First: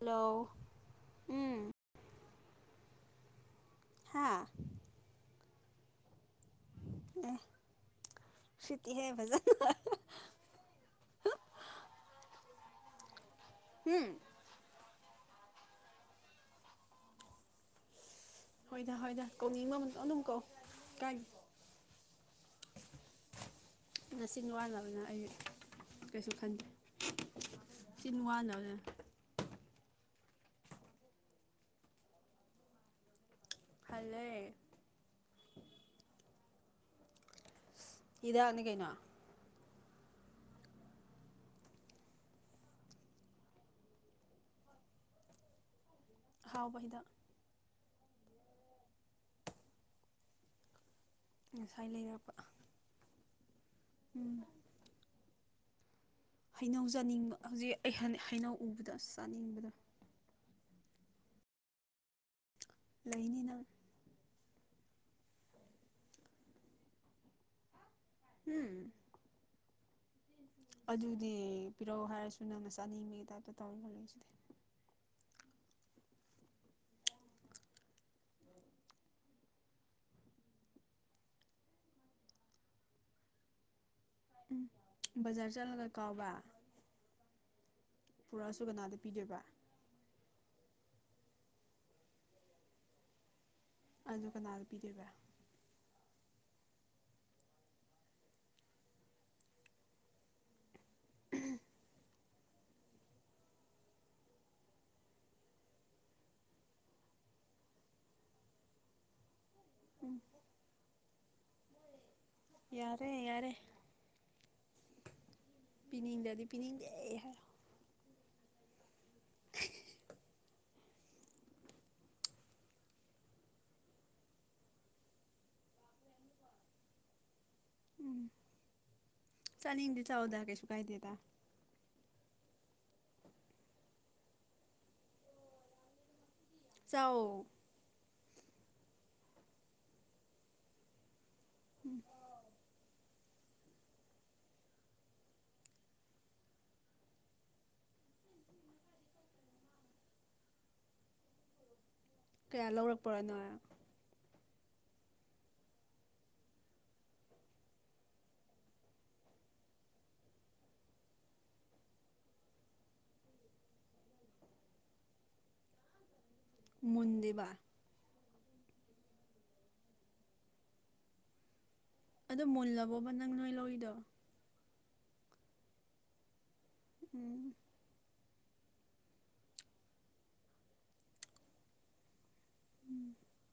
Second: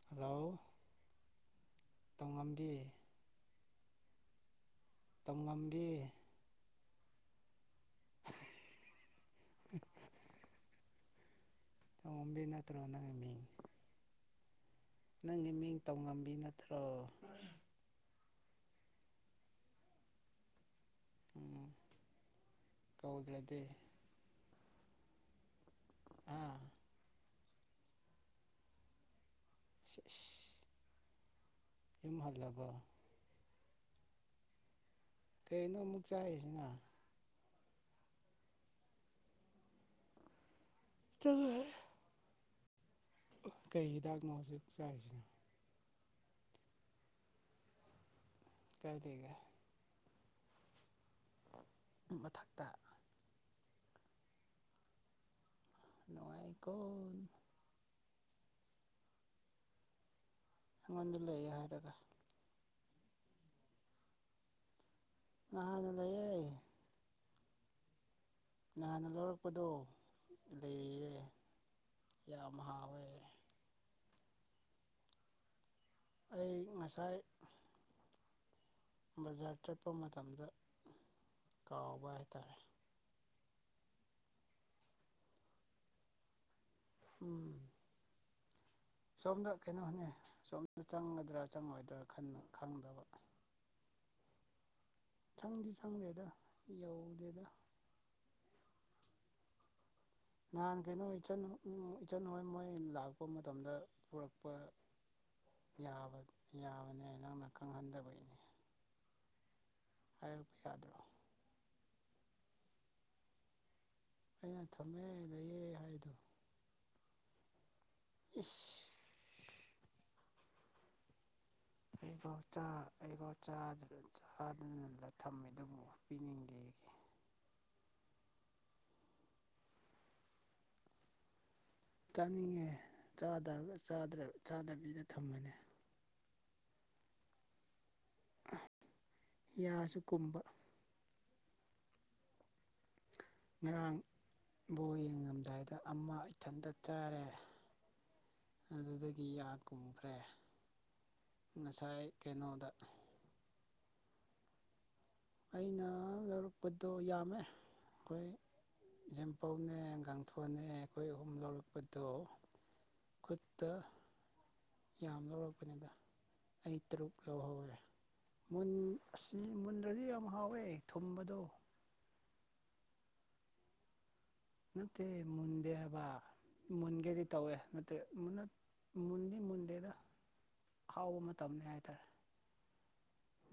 hello ꯎꯝ ꯇꯧꯉꯝꯕꯤ ꯍꯥꯥ ꯇꯝ ꯉꯝꯕꯤ ꯑꯦ ꯎꯁꯤꯠꯇ‌ꯦꯍꯦ ꯐꯖꯅ ꯕꯤ ꯅꯠꯇ꯭ꯔꯣ ꯅꯪ ꯃꯤ ꯎꯝ ꯅꯪꯒꯤ ꯃꯤꯡ ꯇꯧꯉꯝꯕꯤ ꯅꯠꯇ꯭ꯔꯣ ꯍꯣꯏꯗ ꯍꯣꯏꯗ ꯀꯧꯅꯤꯡꯕ ꯑꯃꯗꯣ ꯑꯗꯨꯝ ꯀꯧꯥꯏ ꯀꯥꯏꯗ‌ꯦ ꯎꯝ ꯀꯧꯗ꯭ꯔꯗꯤ [unintelligible] ꯑꯩ ꯀꯩꯁꯨ ꯑꯥ ꯈꯟꯗꯦ ꯁꯤ ꯋꯥꯅꯅꯦ [inaudible] ꯌꯍꯜꯂꯕꯣ ꯐꯂꯦ ꯀꯩꯅꯣ ꯑꯃꯨꯛ ꯆꯥꯏꯔꯤꯁꯤꯅ ꯏꯗꯦ ꯑꯅꯤꯡꯀꯩꯅ ꯑꯗꯨꯒ ꯀꯔꯤ ꯍꯤꯗꯥꯛꯅꯣ ꯍꯧꯖꯤꯛ ꯆꯥꯔꯤꯁꯤꯅꯣ ꯍꯥꯎꯕ ꯍꯤꯗꯥꯛ ꯀꯩ ꯊꯒꯦ ꯉꯁꯥꯏ ꯂꯩꯔꯛꯄ ꯃꯊꯛꯇ ꯎꯝ ꯅꯨꯡꯉꯥꯏꯀꯣ ꯍꯩꯅꯧ ꯆꯥꯅꯤꯡꯕ ꯍꯧꯖꯤꯛ ꯑꯩ ꯍꯩꯅꯧ ꯎꯕꯗ ꯆꯥꯅꯤꯡꯕꯗ ꯑꯩꯉꯣꯟꯗ ꯂꯩꯌꯦ ꯍꯥꯏꯔꯒ ꯂꯩꯅꯤꯅ ꯑꯍꯥꯅ ꯂꯩꯌꯦ ꯎꯝ ꯅꯍꯥꯟꯅ ꯂꯧꯔꯛꯄꯗꯣ ꯂꯩꯔꯤꯌꯦ ꯑꯗꯨꯗꯤ ꯄꯤꯔꯛ ꯍꯥꯏꯔꯁꯨ ꯌꯥꯝ ꯅꯪ ꯍꯥꯎꯋꯦ ꯃꯆꯥꯅꯤꯡꯕꯒꯤ ꯇꯥꯏꯞꯇ ꯇꯧꯋ ꯈꯣꯂꯛꯁꯤꯗꯤ ꯑꯩ ꯉꯁꯥꯏ ꯕꯖꯥꯔ ꯆꯠꯄ ꯃꯇꯝꯗ ꯀꯥꯎꯕ ꯍꯥꯏꯇꯥꯔꯦ ꯎꯝ ꯕꯖꯥ ꯆꯂꯒ ꯀꯥꯎꯕ ꯎꯝ ꯄꯨꯔꯥꯁꯨꯨꯒꯅꯥꯗ ꯁꯣꯝꯗ ꯀꯩꯅꯣꯅꯤ ꯁꯣꯝꯗ ꯆꯪꯒꯗ꯭ꯔꯥ ꯆꯪꯉꯣꯏꯗ꯭ꯔꯥ ꯈ ꯈꯪꯗꯕ ꯑꯗꯨ ꯀꯅꯥꯗ ꯄꯤꯗꯕ ꯁꯪꯗꯤ ꯁꯪꯗꯦꯗ ꯌꯧꯗꯦꯗ ꯅꯍꯥꯟ ꯀꯩꯅꯣ ꯏꯆꯟ ꯏꯆꯟꯣꯏ ꯃꯣꯏ ꯂꯥꯛꯄ ꯃꯇꯝꯗ ꯄꯨꯔꯛꯄ ꯌꯥꯕꯅꯦ ꯅꯪꯅ ꯈꯪꯍꯟꯗꯕꯒꯤꯅꯦ ꯍꯥꯏꯔꯛꯄ ꯌꯥꯗ꯭ꯔꯣ ꯌꯥꯔꯦ ꯌꯥꯔꯦ ꯑꯩꯅ ꯊꯨꯝꯃꯦ ꯂꯩꯌꯦ ꯄꯤ ꯍꯥꯏꯗꯣ ꯏꯌꯥꯗꯤ ꯄ ꯑꯩꯍ [unintelligible] ꯑꯩꯐꯥꯎ ꯑꯩꯐꯥꯎ ꯆꯥꯗꯅ ꯊꯝꯃꯦ ꯑꯗꯨꯕꯨ ꯄꯤꯅꯤꯡꯗꯦꯒꯤ ꯎꯝ ꯆꯅꯤꯡꯗꯤ ꯆꯗ ꯀꯩꯁꯨ ꯀꯥꯏꯗꯦ ꯇ ꯆꯥꯅꯤꯡꯉꯦ ꯆꯥꯗꯕꯤꯗ ꯊꯝꯕꯅꯦ ꯆꯥꯎ ꯌꯥꯁꯨ ꯀꯨꯝꯕ ꯎꯝ ꯉꯔꯥꯡꯕꯨ ꯌꯦꯡꯉꯝꯗꯥꯏꯗ ꯑꯃ ꯏꯊꯟꯇ ꯆꯥꯔꯦ ꯑꯗꯨꯗꯒꯤ ꯑ ꯀꯨꯝꯈ꯭ꯔꯦ ꯉꯁꯥꯏ ꯀꯌꯥ ꯀꯩꯅꯣꯗ ꯂꯧꯔꯛꯄ꯭ꯔꯅꯣ ꯑꯩꯅ ꯂꯧꯔꯛꯄꯗꯣ ꯌꯥꯝꯃꯦ ꯑꯩꯈꯣꯏ ꯌꯦꯦꯝꯄꯧꯅꯦ ꯀꯥꯡꯒꯥꯡꯊꯣꯟꯅꯦ ꯑꯩꯈꯣꯏ ꯑꯍꯨꯝ ꯂꯧꯔꯛꯄꯗꯣ ꯀꯠꯇꯥ ꯌꯥꯝ ꯂꯧꯔꯛꯄꯅꯤꯗ ꯑꯩ ꯇꯔꯨꯛ ꯃꯨꯟꯗꯦꯕ ꯂꯧꯍꯧꯋꯦ ꯃꯨꯟ ꯑꯁꯤ ꯃꯨꯟꯗ꯭ꯔꯗꯤ ꯌꯥꯝ ꯍꯥꯎꯋꯦ ꯊꯨꯝꯕꯗꯣ ꯑꯗꯣ ꯃꯨꯜꯂꯕꯣꯕ ꯅꯪ ꯅꯣꯏ ꯂꯧꯔꯤꯗꯣ ꯅꯠꯇꯦ ꯃꯟꯗꯤꯌꯥꯕ ꯃꯨꯟꯒꯦꯗꯤ ꯎꯝ ꯇꯧꯋꯦ ꯅꯠꯇ꯭ꯔꯦ ꯃꯨꯟꯅ ꯃꯨꯟꯗꯤ ꯃꯨꯟꯗꯦꯗ ꯍꯥꯎꯕ ꯃꯇꯝꯅꯤ ꯍꯥꯏꯇꯥꯔꯦ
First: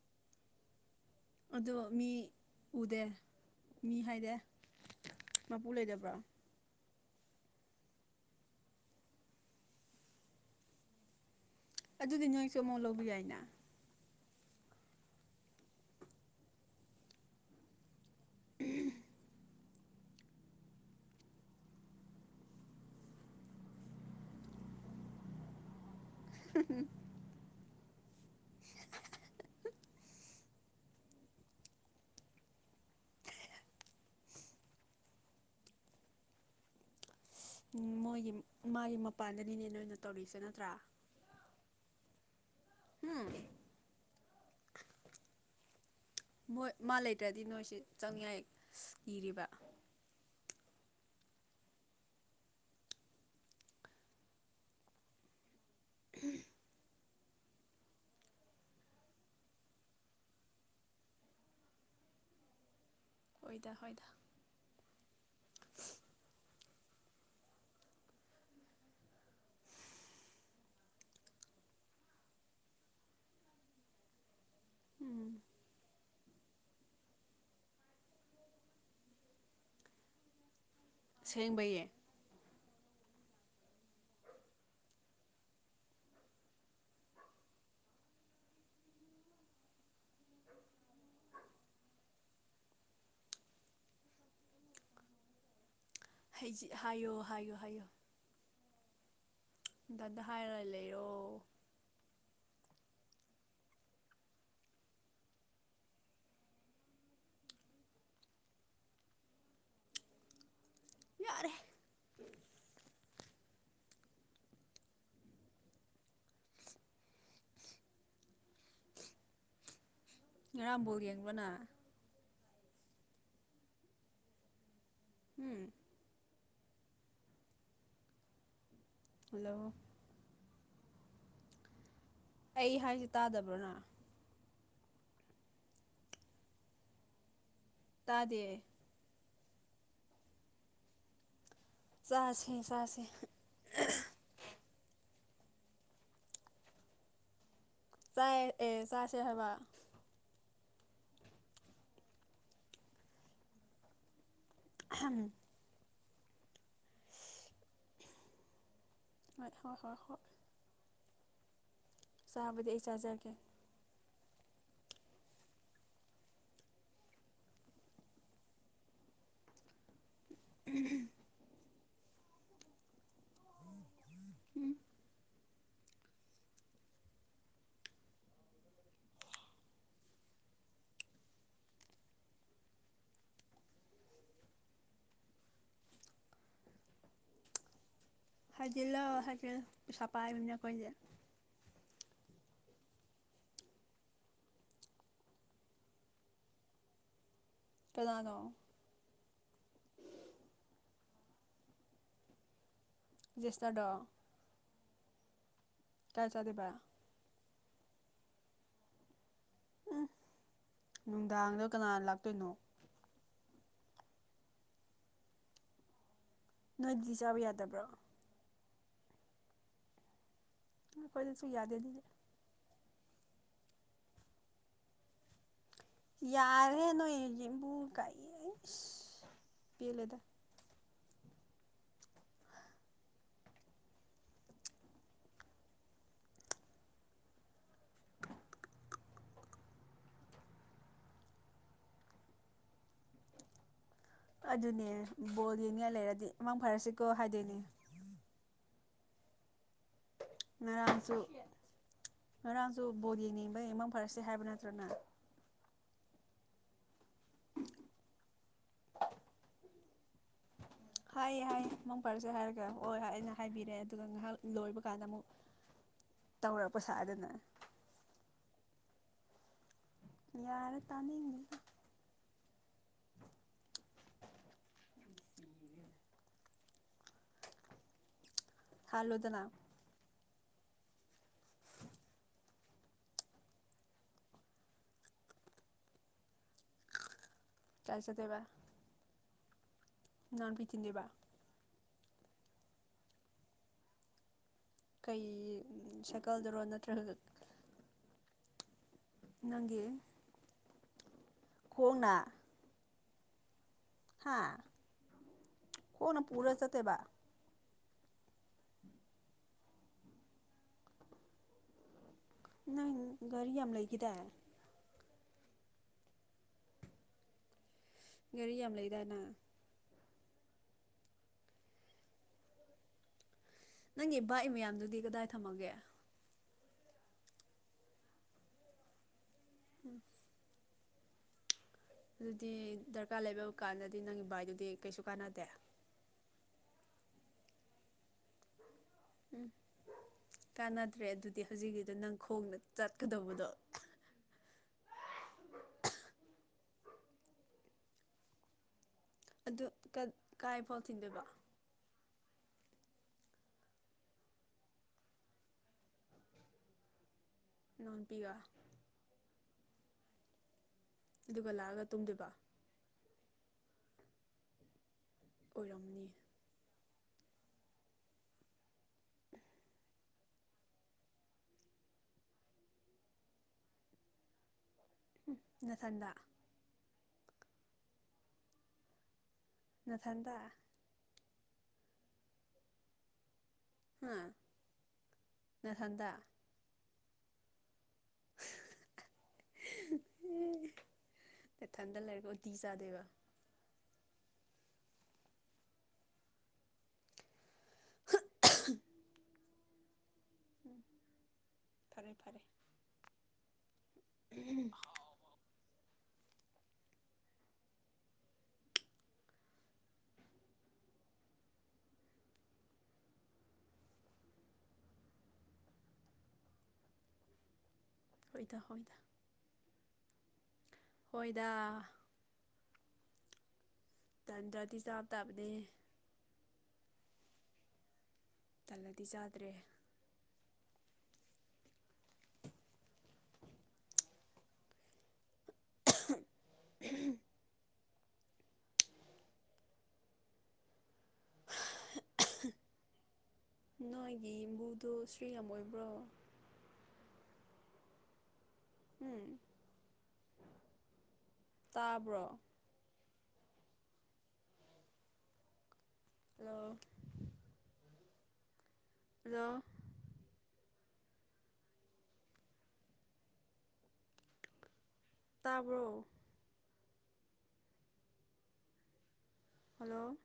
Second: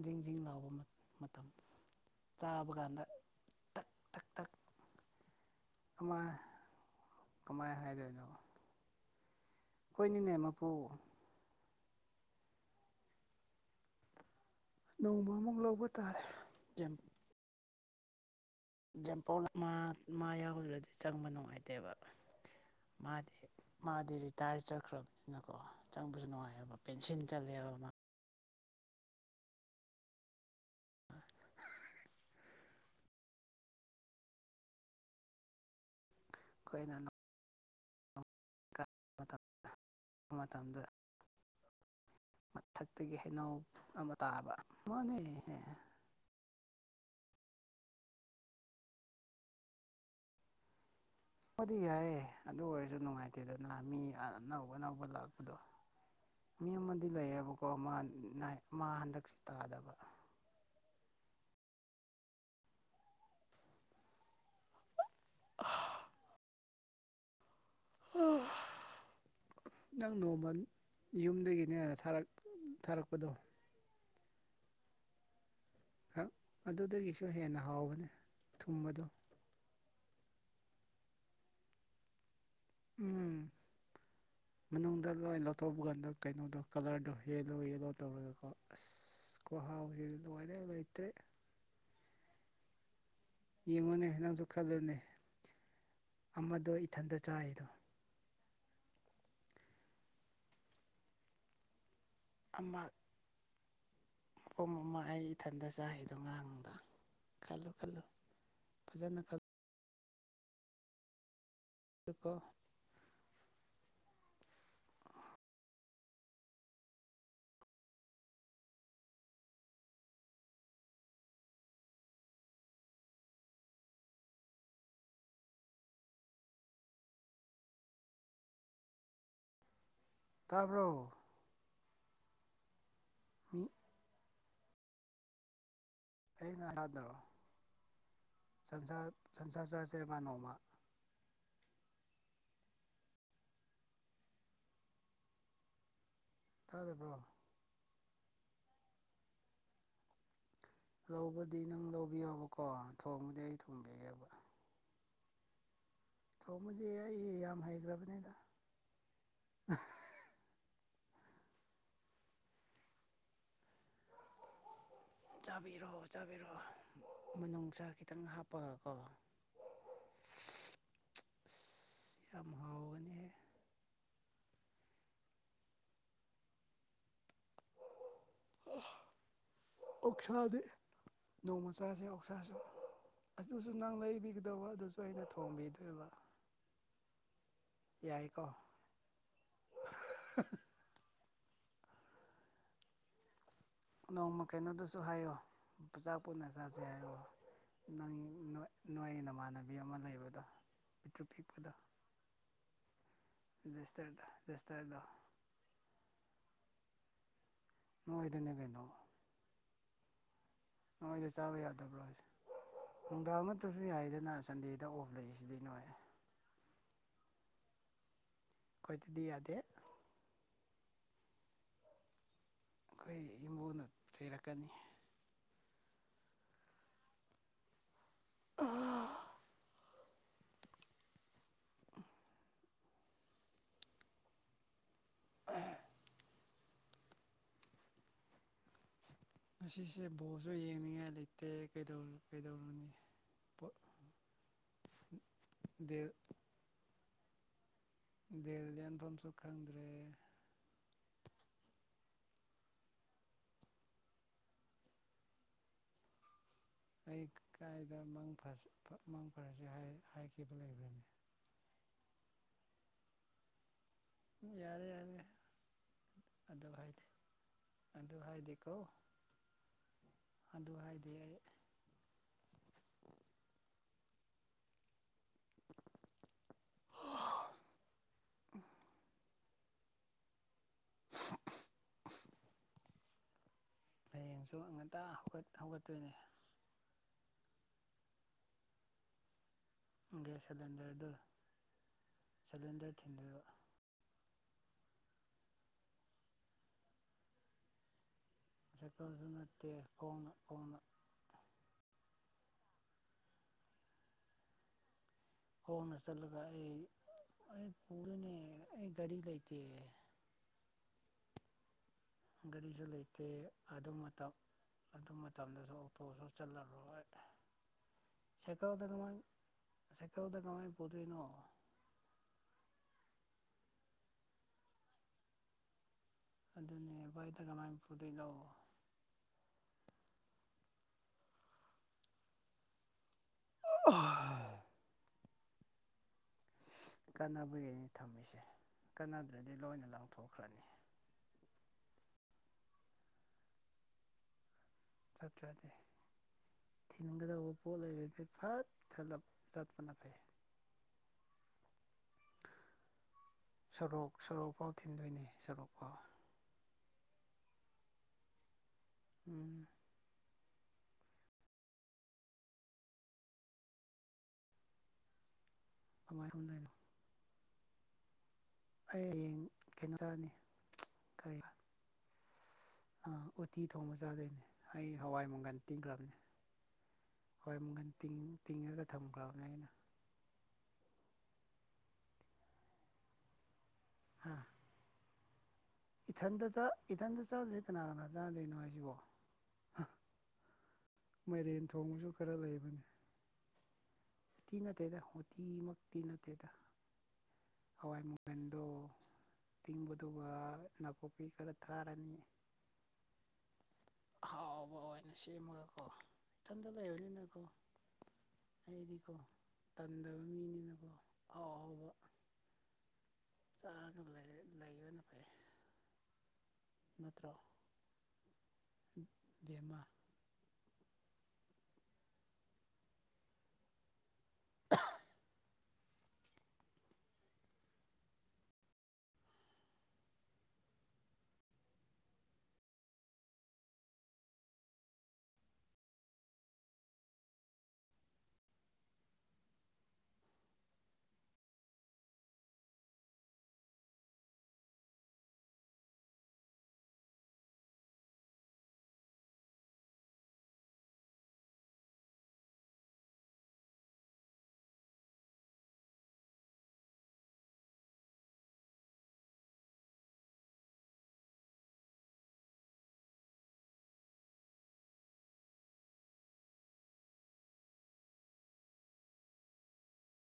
ꯤꯡꯁꯤꯡ ꯂꯥꯎꯕ ꯑꯗꯣ ꯃꯤ ꯆꯥꯕ ꯎꯗꯦ ꯀꯥꯟꯗ ꯇꯛ ꯃꯤ ꯇꯛ ꯍꯥꯏꯔꯦ ꯇꯛ ꯃꯄꯨ ꯂꯩꯗ ꯀꯃꯥꯏ ꯀꯃꯥꯏꯅ ꯍꯥꯏꯗꯣꯏꯔꯤꯅꯣ ꯑꯩꯈꯣꯏꯅꯤꯅꯦ ꯃꯄꯨ ꯑꯗꯨꯗꯤ ꯅꯣꯏꯁꯨ ꯑꯃꯨꯛ ꯂꯧꯕ ꯌꯥꯏꯅ ꯅꯣꯡꯃ ꯑꯃꯨꯛ ꯂꯧꯕ ꯇꯥꯔꯦ ꯝꯄ ꯃꯥ ꯌꯥꯎꯗ꯭ꯔꯗꯤ ꯆꯪꯕ ꯅꯨꯡꯉꯥꯏꯇꯦꯕ ꯃꯥꯗꯤ ꯃꯥꯗꯤ ꯔꯤꯇꯥꯌꯔ ꯆꯠꯈ꯭ꯔꯕꯅꯤꯅꯀꯣ ꯆꯪꯕꯁꯨ ꯅꯨꯡꯉꯥꯏꯌꯦꯕ ꯄꯦꯟꯁꯤꯟ ꯆꯠꯂꯦꯕ ꯃꯥ ꯀꯈꯣꯏꯅꯣ ꯎ ꯃꯣꯏꯒꯤ ꯃꯥꯒꯤ ꯃꯄꯥꯟꯗꯅꯤꯅꯦ ꯅ ꯑꯣꯏꯅ ꯇꯧꯔꯤꯁꯦ ꯅꯠꯇ꯭ꯔꯥ ꯃꯇꯝꯗ ꯃꯊꯛꯇꯒꯤ ꯍꯩꯅꯎ ꯑꯃ ꯇꯥꯕ ꯃꯥꯅꯦꯍ ꯃꯣꯏ ꯃꯥ ꯂꯩꯇ꯭ꯔꯗꯤ ꯅꯣꯏꯁꯤ ꯆꯪꯉꯏ ꯏꯔꯤꯕ ꯑꯣꯗꯤ ꯌꯥꯏꯌꯦꯦ ꯑꯗꯨ ꯑꯣꯏꯔꯁꯨ ꯅꯨꯡꯉꯥꯏꯇꯦꯗꯅ ꯃꯤ ꯑꯅꯧ ꯑꯅꯧꯕ ꯂꯥꯛꯄꯗꯣ ꯃꯤ ꯑꯃꯗꯤ ꯂꯩꯌꯦꯕꯀꯣ ꯃꯥ ꯍꯟꯗꯛꯁꯤ ꯇꯥꯗꯕ ꯑꯣꯏꯗ ꯍꯣꯏꯗ ꯑꯣ ꯅꯪ ꯅꯣꯡꯃ ꯌꯨꯝꯗꯒꯤꯅꯦꯅ ꯊꯥꯔꯛꯄꯗꯣ ꯎꯝ ꯈꯛ ꯑꯗꯨꯗꯒꯤꯁꯨ ꯍꯦꯟꯅ ꯍꯥꯎꯕꯅꯤ ꯊꯨꯝꯕꯗꯣ ꯁꯦꯡꯕꯌꯦ ꯎꯝ ꯃꯅꯨꯡꯗ ꯂꯣꯏ ꯂꯧꯊꯣꯛꯧꯕ ꯀꯥꯟꯗ ꯀꯩꯅꯣꯗꯣ ꯀꯂꯔꯗꯣ ꯌꯦꯂꯣ ꯌꯦꯂꯣ ꯇꯧꯔꯒꯀꯣ ꯑꯁ ꯀꯨꯍꯥꯎꯁꯤꯗ ꯂꯔ ꯂꯩꯇ꯭ꯔꯦ ꯌꯦꯡꯉꯨꯅꯦ ꯅꯪꯁꯨ ꯈꯜꯂꯨꯅꯦ ꯑꯃꯗꯣ ꯍꯥꯏꯌꯣ ꯏꯊꯟꯇ ꯍꯥꯏꯌꯣ ꯆꯥꯏꯔꯤꯗꯣ ꯍꯥꯏꯌꯣ ꯟ ꯗꯗ ꯍꯥꯏꯔꯒ ꯂꯩꯔꯣ ꯑꯃ ꯄ ꯄꯣꯝ ꯑꯃ ꯑꯩ ꯏꯊꯟꯇ ꯆꯥꯏꯈꯤꯗꯣ ꯉꯔꯥꯡꯗ ꯈꯜꯂꯨ ꯈꯜꯂꯨ ꯐꯖꯅ ꯈꯜꯂ ꯌꯥꯔꯦ ꯆꯀꯣ ꯉ ꯄꯒꯦꯅ ꯎꯝ ꯍꯜꯂꯣ ꯇꯥꯔꯕ꯭ꯔꯣ ꯑꯩ ꯍꯥꯏꯁꯤ ꯃꯤ ꯇꯥꯗꯕ꯭ꯔꯣꯅ ꯑꯩꯅ ꯌꯥꯥꯗꯔꯣ ꯇꯥꯗꯦ ꯁꯁ ꯁꯪꯁꯥ ꯆꯥꯁꯦꯕ ꯅꯣꯡꯃ ꯆꯁꯤꯦ ꯆꯁꯤꯦ ꯇ ꯑꯗꯨꯕꯣ ꯆ ꯑꯦ ꯑꯦ ꯆ ꯁꯍꯕ ꯂꯧꯕꯗꯤ ꯅꯪ ꯂꯧꯕꯤꯌꯣꯕꯀꯣ ꯊꯣꯡꯕꯗꯤ ꯑꯩ ꯊꯣꯡꯕꯤꯒꯦꯕ ꯍꯝ ꯊꯣꯡꯃꯁꯦ ꯑꯩ ꯌꯥꯝ ꯍꯩꯈ꯭ꯔꯕꯅꯤꯗ ꯑ ꯍꯔ ꯍꯔ ꯍ ꯆꯥꯕꯗꯤ ꯑꯩ ꯆꯥꯖꯒꯦ ꯆꯥꯕꯤꯔꯛꯣ ꯆꯥꯕꯤꯔꯣꯑꯣ ꯃꯅꯨꯡ ꯆꯥ ꯈꯤꯇꯪ ꯍꯥꯞꯄꯒꯀꯣ [unintelligible] [inaudible] ꯎ ꯌꯥꯝ ꯍꯥꯎꯒꯅꯤꯍꯦ ꯑꯣꯛꯁꯥꯗꯤ ꯅꯣꯡꯃ ꯆꯥꯁꯦ ꯑꯣꯛꯁꯥꯁꯦ ꯑꯗꯨꯁꯨ ꯅꯪ ꯂꯩꯕꯤꯒꯗꯧꯕ ꯑꯗꯨꯁꯨ ꯑꯩꯅ ꯊꯣꯡꯕꯤꯗꯣꯏꯕ ꯌꯥꯏꯀꯣ ꯍꯥꯢꯖꯤꯟꯂꯣ ꯍꯥꯢꯖꯤꯟꯂꯣ ꯑꯩꯈꯣꯢꯗꯤ ꯄꯩꯁꯥ ꯄꯥꯢꯕꯅꯤꯅ ꯅꯣꯡꯃ ꯀꯩꯅꯣꯗꯨꯁꯨ ꯍꯥꯏꯌꯣ ꯑꯆꯥꯄꯣꯠ ꯑꯣꯢꯅ ꯆꯥꯁꯦ ꯍꯥꯏꯌꯣ ꯅꯪ ꯀꯅꯥꯅꯣ ꯅꯣꯏ ꯅꯣꯏ ꯅꯃꯥꯟꯅꯕꯤ ꯑꯃ ꯂꯩꯕꯗꯣ ꯄꯤꯇꯨ ꯄꯤꯛꯄꯗꯣ ꯖꯦꯁꯇꯔꯗꯣ ꯁꯇꯔꯗꯁꯇꯗ [inaudible] ꯀꯥꯏ ꯆꯥꯗꯣꯢꯕꯥ ꯅꯣꯢꯗꯅꯤ ꯀꯩꯅꯣ ꯅꯣꯏꯗ ꯆꯥꯕ ꯅꯨꯡꯗꯥꯡꯗꯣ ꯌꯥꯗꯕ꯭ꯔꯣ ꯀꯅꯥꯅ ꯍꯥꯏꯁꯦ ꯂꯥꯛꯇꯣꯏꯅꯣ ꯅꯨꯡꯗꯥꯡ ꯅꯠꯇ꯭ꯔꯁꯨ ꯌꯥꯏꯗꯅ ꯁꯟꯗꯦꯗ ꯑꯣꯐ ꯂꯩꯔꯤꯁꯤꯗꯤ ꯅꯣꯢ ꯅꯣꯏꯗꯗꯤ ꯆꯥꯕ ꯌꯥꯗꯕ꯭ꯔꯣ ꯑꯩꯈꯣꯏꯗꯗꯤ ꯌꯥꯗꯦ ꯑꯩꯈꯣꯏꯗꯁꯨ ꯌꯥꯗꯦ ꯑꯗꯨꯗꯤ ꯑꯩꯈꯣꯏ ꯏꯃꯨꯡꯅ ꯆꯩꯔꯛꯀꯅꯤ ꯌꯥꯔꯦ ꯅꯣꯏ ꯢꯃꯨꯡ ꯀꯩ ꯄꯦꯜꯂꯦꯗ ꯑ [inaudible] ꯉꯁꯤꯁꯦ ꯕꯣꯜꯁꯨ ꯌꯦꯡꯅꯤꯡꯉꯥꯏ ꯂꯩꯇꯦ ꯀꯩꯗꯧꯔꯥ ꯀꯩꯗꯧꯔꯨꯅꯤ ꯄꯣꯠ ꯑꯗꯨꯅꯦ ꯕꯣꯜ ꯌꯦꯡꯅꯤꯡꯉꯥꯏ ꯂꯩꯔꯗꯤ ꯃꯥꯡ ꯐꯔꯁꯤꯀꯣ ꯍꯥꯏꯗꯣꯏꯅꯦ ꯗꯤꯟ ꯂꯦꯟꯐꯝꯁꯨ ꯈꯪꯗ꯭ꯔꯦ ꯉꯔꯥꯡꯁꯨ ꯉꯔꯥꯡꯁꯨ ꯕꯣꯜ ꯌꯦꯡꯅꯤꯡꯕꯩ ꯃꯥꯡ ꯐꯔꯁꯦ ꯍꯥꯏꯕ ꯅꯠꯇ꯭ꯔꯣ ꯅꯪ ꯑꯩ ꯀꯥꯏꯗ ꯃꯪ ꯐꯔꯁꯤ ꯍꯥꯏꯈꯤꯕ ꯂꯩꯕ꯭ꯔꯅꯤ [inaudible] ꯍꯥꯏꯌꯦ ꯍꯥꯏꯌꯦ ꯃꯪ ꯐꯔꯁꯦ ꯍꯥꯏꯔꯒ ꯍꯣꯏ ꯑꯩꯅ ꯍꯥꯏꯕꯤꯔꯦ ꯑꯗꯨ ꯑꯗꯨꯒ ꯉꯥꯏꯍꯥꯛ ꯂꯣꯏꯕ ꯌꯥꯔꯦ ꯀꯥꯟꯗ ꯌꯥꯔꯦ ꯑꯃꯨꯛ ꯑꯗꯨ ꯍꯥꯏꯗꯦ ꯇꯧꯔꯛꯄꯁꯗꯅ ꯑꯗꯨ ꯍꯥꯏꯗꯤꯀꯣ ꯌꯥꯔꯦ ꯇꯥꯅꯤꯡꯗꯦ ꯑꯣ [inaudible] ꯍꯥꯜꯂꯣꯗꯅ [inaudible] ꯍꯌꯦꯡꯁꯨ ꯉꯥꯜꯇ ꯍꯧꯒꯠ ꯍꯧꯒꯠꯇꯣꯏꯅꯦ ꯀꯥꯢ ꯆꯠꯇꯣꯢꯕ ꯒ꯭ꯌꯥꯁ ꯊꯤꯟꯗꯣꯏꯕ ꯁꯤꯂꯤꯟꯗꯔꯗꯨ ꯁꯤꯂꯤꯟꯗꯔ ꯊꯤꯟꯕꯤꯕ ꯀꯩ ꯁꯥꯏꯀꯜꯗꯔꯣ ꯅꯠꯇ꯭ꯔꯒ ꯑꯗꯨꯁꯨ ꯅꯠꯇꯦ ꯅꯪꯒꯤ ꯈꯣꯡꯅ ꯈꯣꯡꯅ ꯈꯣꯡꯅ ꯍꯥꯥ ꯍꯧꯅ ꯀꯣꯛꯅ ꯆꯠꯂꯒ ꯄꯨꯔ ꯑꯩ ꯆꯠꯇꯣꯢꯕ ꯑꯩ ꯄꯨꯔꯅꯤ ꯑꯩ ꯒꯔꯤ ꯂꯩꯇꯦ ꯒꯥꯔꯤꯁꯨ ꯅꯪ ꯂꯩꯇꯦ ꯒꯥꯔꯤ ꯌꯥꯝ ꯑꯗꯨ ꯂꯩꯈꯤꯗꯥꯏ ꯃꯇꯝ ꯑꯗꯨ ꯃꯇꯝꯗꯁꯨ ꯑꯣꯇꯣꯁꯨ ꯆꯜꯂꯔꯣꯏ ꯒꯥꯔꯤ ꯌꯥꯝ ꯁꯥꯏꯀꯜꯗ ꯂꯩꯗꯥꯏ ꯀꯃꯥꯏ ꯅꯪ ꯁꯀꯦꯜꯗ ꯀꯃꯥꯏ ꯄꯨꯗꯣꯏꯅꯣ ꯅꯪꯒꯤ ꯕꯥꯏ ꯃꯌꯥꯝꯗꯨꯗꯤ ꯀꯗꯥꯏ ꯊꯝꯃꯒꯦ ꯑꯗꯨꯅꯦ ꯚꯥꯏꯗ ꯀꯃꯥꯏ ꯄꯨꯨꯗꯣꯏꯅꯣ ꯎꯝ ꯑꯗꯨꯗꯤ ꯗꯔꯀꯥꯔ ꯂꯩꯕ ꯀꯥꯟꯗꯗꯤ ꯅꯪꯒꯤ ꯕꯥꯏꯗꯨꯨꯗꯤ ꯀꯩꯁꯨ ꯀꯥꯟꯅꯗꯦ ꯀꯥꯟꯅꯕꯒꯤꯅꯤ ꯊꯝꯃꯤꯁꯦ ꯀꯥꯟꯅꯗ꯭ꯔꯗꯤ ꯂꯣꯏꯅ ꯂꯪꯊꯣꯛꯈ꯭ꯔꯅꯤ ꯅꯠꯇ꯭ꯔꯦ ꯑꯗꯨ ꯍꯧꯖꯤꯛꯀꯤꯗ ꯅꯪ ꯈꯣꯡꯅ ꯆꯠꯀꯗꯧꯕꯗꯣ ꯆꯠꯇꯔꯗꯤ ꯊꯤꯟꯒꯗꯧꯕ ꯄꯣꯠ ꯂꯩꯕꯗꯤ ꯐꯠ ꯆꯠꯂꯞ ꯑꯗꯨ ꯆꯠꯄꯅ ꯐꯩ ꯀꯥꯏꯐꯥꯎ ꯊꯤꯟꯗꯣꯏꯕ ꯁꯣꯔꯣꯛ ꯁꯣꯔꯣꯛꯐꯥꯎ ꯊꯤꯟꯗꯣꯏꯅꯦ ꯁꯣꯔꯣꯛꯐꯥꯎ ꯂꯣꯟꯄꯤꯕ ꯎꯝ ꯑꯗꯨꯒ ꯂꯥꯛꯑꯒ ꯇꯨꯝꯗꯣꯏꯕ ꯑꯣꯏꯔꯝꯃꯤ [unintelligible] ꯑꯩ ꯍꯌꯦꯡ ꯀꯩꯅꯣ ꯆꯅꯤ ꯀꯔꯤ ꯎꯇꯤ ꯊꯣꯡꯕ ꯆꯥꯗꯣꯏꯅꯦ ꯑꯩ ꯍꯋꯥꯏ ꯃꯪꯒꯟ ꯅꯊꯟꯗ ꯇꯤꯡꯈ꯭ꯔꯕꯅꯦ ꯍꯣꯏ ꯃꯪꯒꯟ ꯇꯤꯡꯉꯒ ꯊꯝꯈ꯭ꯔꯕꯅꯦ ꯑꯩꯅ ꯅꯊꯟꯗ ꯍꯥ ꯅꯊꯟꯗ ꯏꯊꯟꯗ ꯏꯊꯟꯇ ꯆꯥꯗ꯭ꯔꯗꯤ ꯀꯅꯥ ꯀꯅꯥ ꯆꯥꯗꯣꯏꯅꯣ ꯍꯥꯏꯁꯤꯕꯣ ꯃꯥꯏꯔꯦꯟ ꯅꯊꯟꯗ ꯊꯣꯡꯕꯁꯨ ꯂꯩꯔꯒ ꯈꯔ ꯎꯇꯤ ꯂꯩꯕꯅꯤ ꯆꯥꯗꯣꯏꯕ ꯎꯇꯤ ꯅꯠꯇꯦꯗ ꯎꯇꯤꯃꯛꯇꯤ ꯅꯠꯇꯦꯗ ꯍꯋꯥꯏ ꯃꯪꯒꯟꯗꯣ ꯑꯇꯤꯡꯕꯗꯨꯒꯅꯥꯀꯨꯞꯄꯤ ꯈꯔ ꯐꯔꯦ ꯇꯔꯅꯤ ꯐꯔꯦ ꯍꯥꯎꯕ ꯑꯣꯏꯅ ꯁꯦꯝꯃꯒꯀꯣ ꯏꯊꯟꯇ ꯂꯩꯕꯅꯤꯅꯀꯣ ꯑꯩꯗꯤꯀꯣ ꯇꯟꯗꯕ ꯃꯤꯅꯤꯅꯀꯣ ꯑꯍꯥꯎꯕ ꯆꯥꯔꯒ ꯂꯩ ꯂꯩꯕꯅ ꯐꯩ ꯅꯠꯇ꯭ꯔꯣ ꯍꯣꯏꯗ ꯍꯣꯏꯗ ꯕꯦꯝꯃ ꯍꯣꯏꯗ ꯍꯣꯢꯗ ꯇꯟꯗ꯭ꯔꯗꯤ ꯆꯥꯕ ꯇꯕꯅꯤ ꯇꯜꯂꯗꯤ ꯆꯥꯗ꯭ꯔꯦ [unintelligible] ꯅꯣꯏꯒꯤ ꯌꯨꯝꯕꯨꯗꯣ ꯁꯇ꯭ꯔꯤꯛ ꯌꯥꯝ ꯑꯣꯏꯕ꯭ꯔꯣ ꯍꯝ ꯇꯥꯕ꯭ꯔꯣ ꯍꯜꯂꯣ ꯍꯜꯂꯣ ꯇꯥꯕ꯭ꯔꯣ ꯍꯜꯂꯣ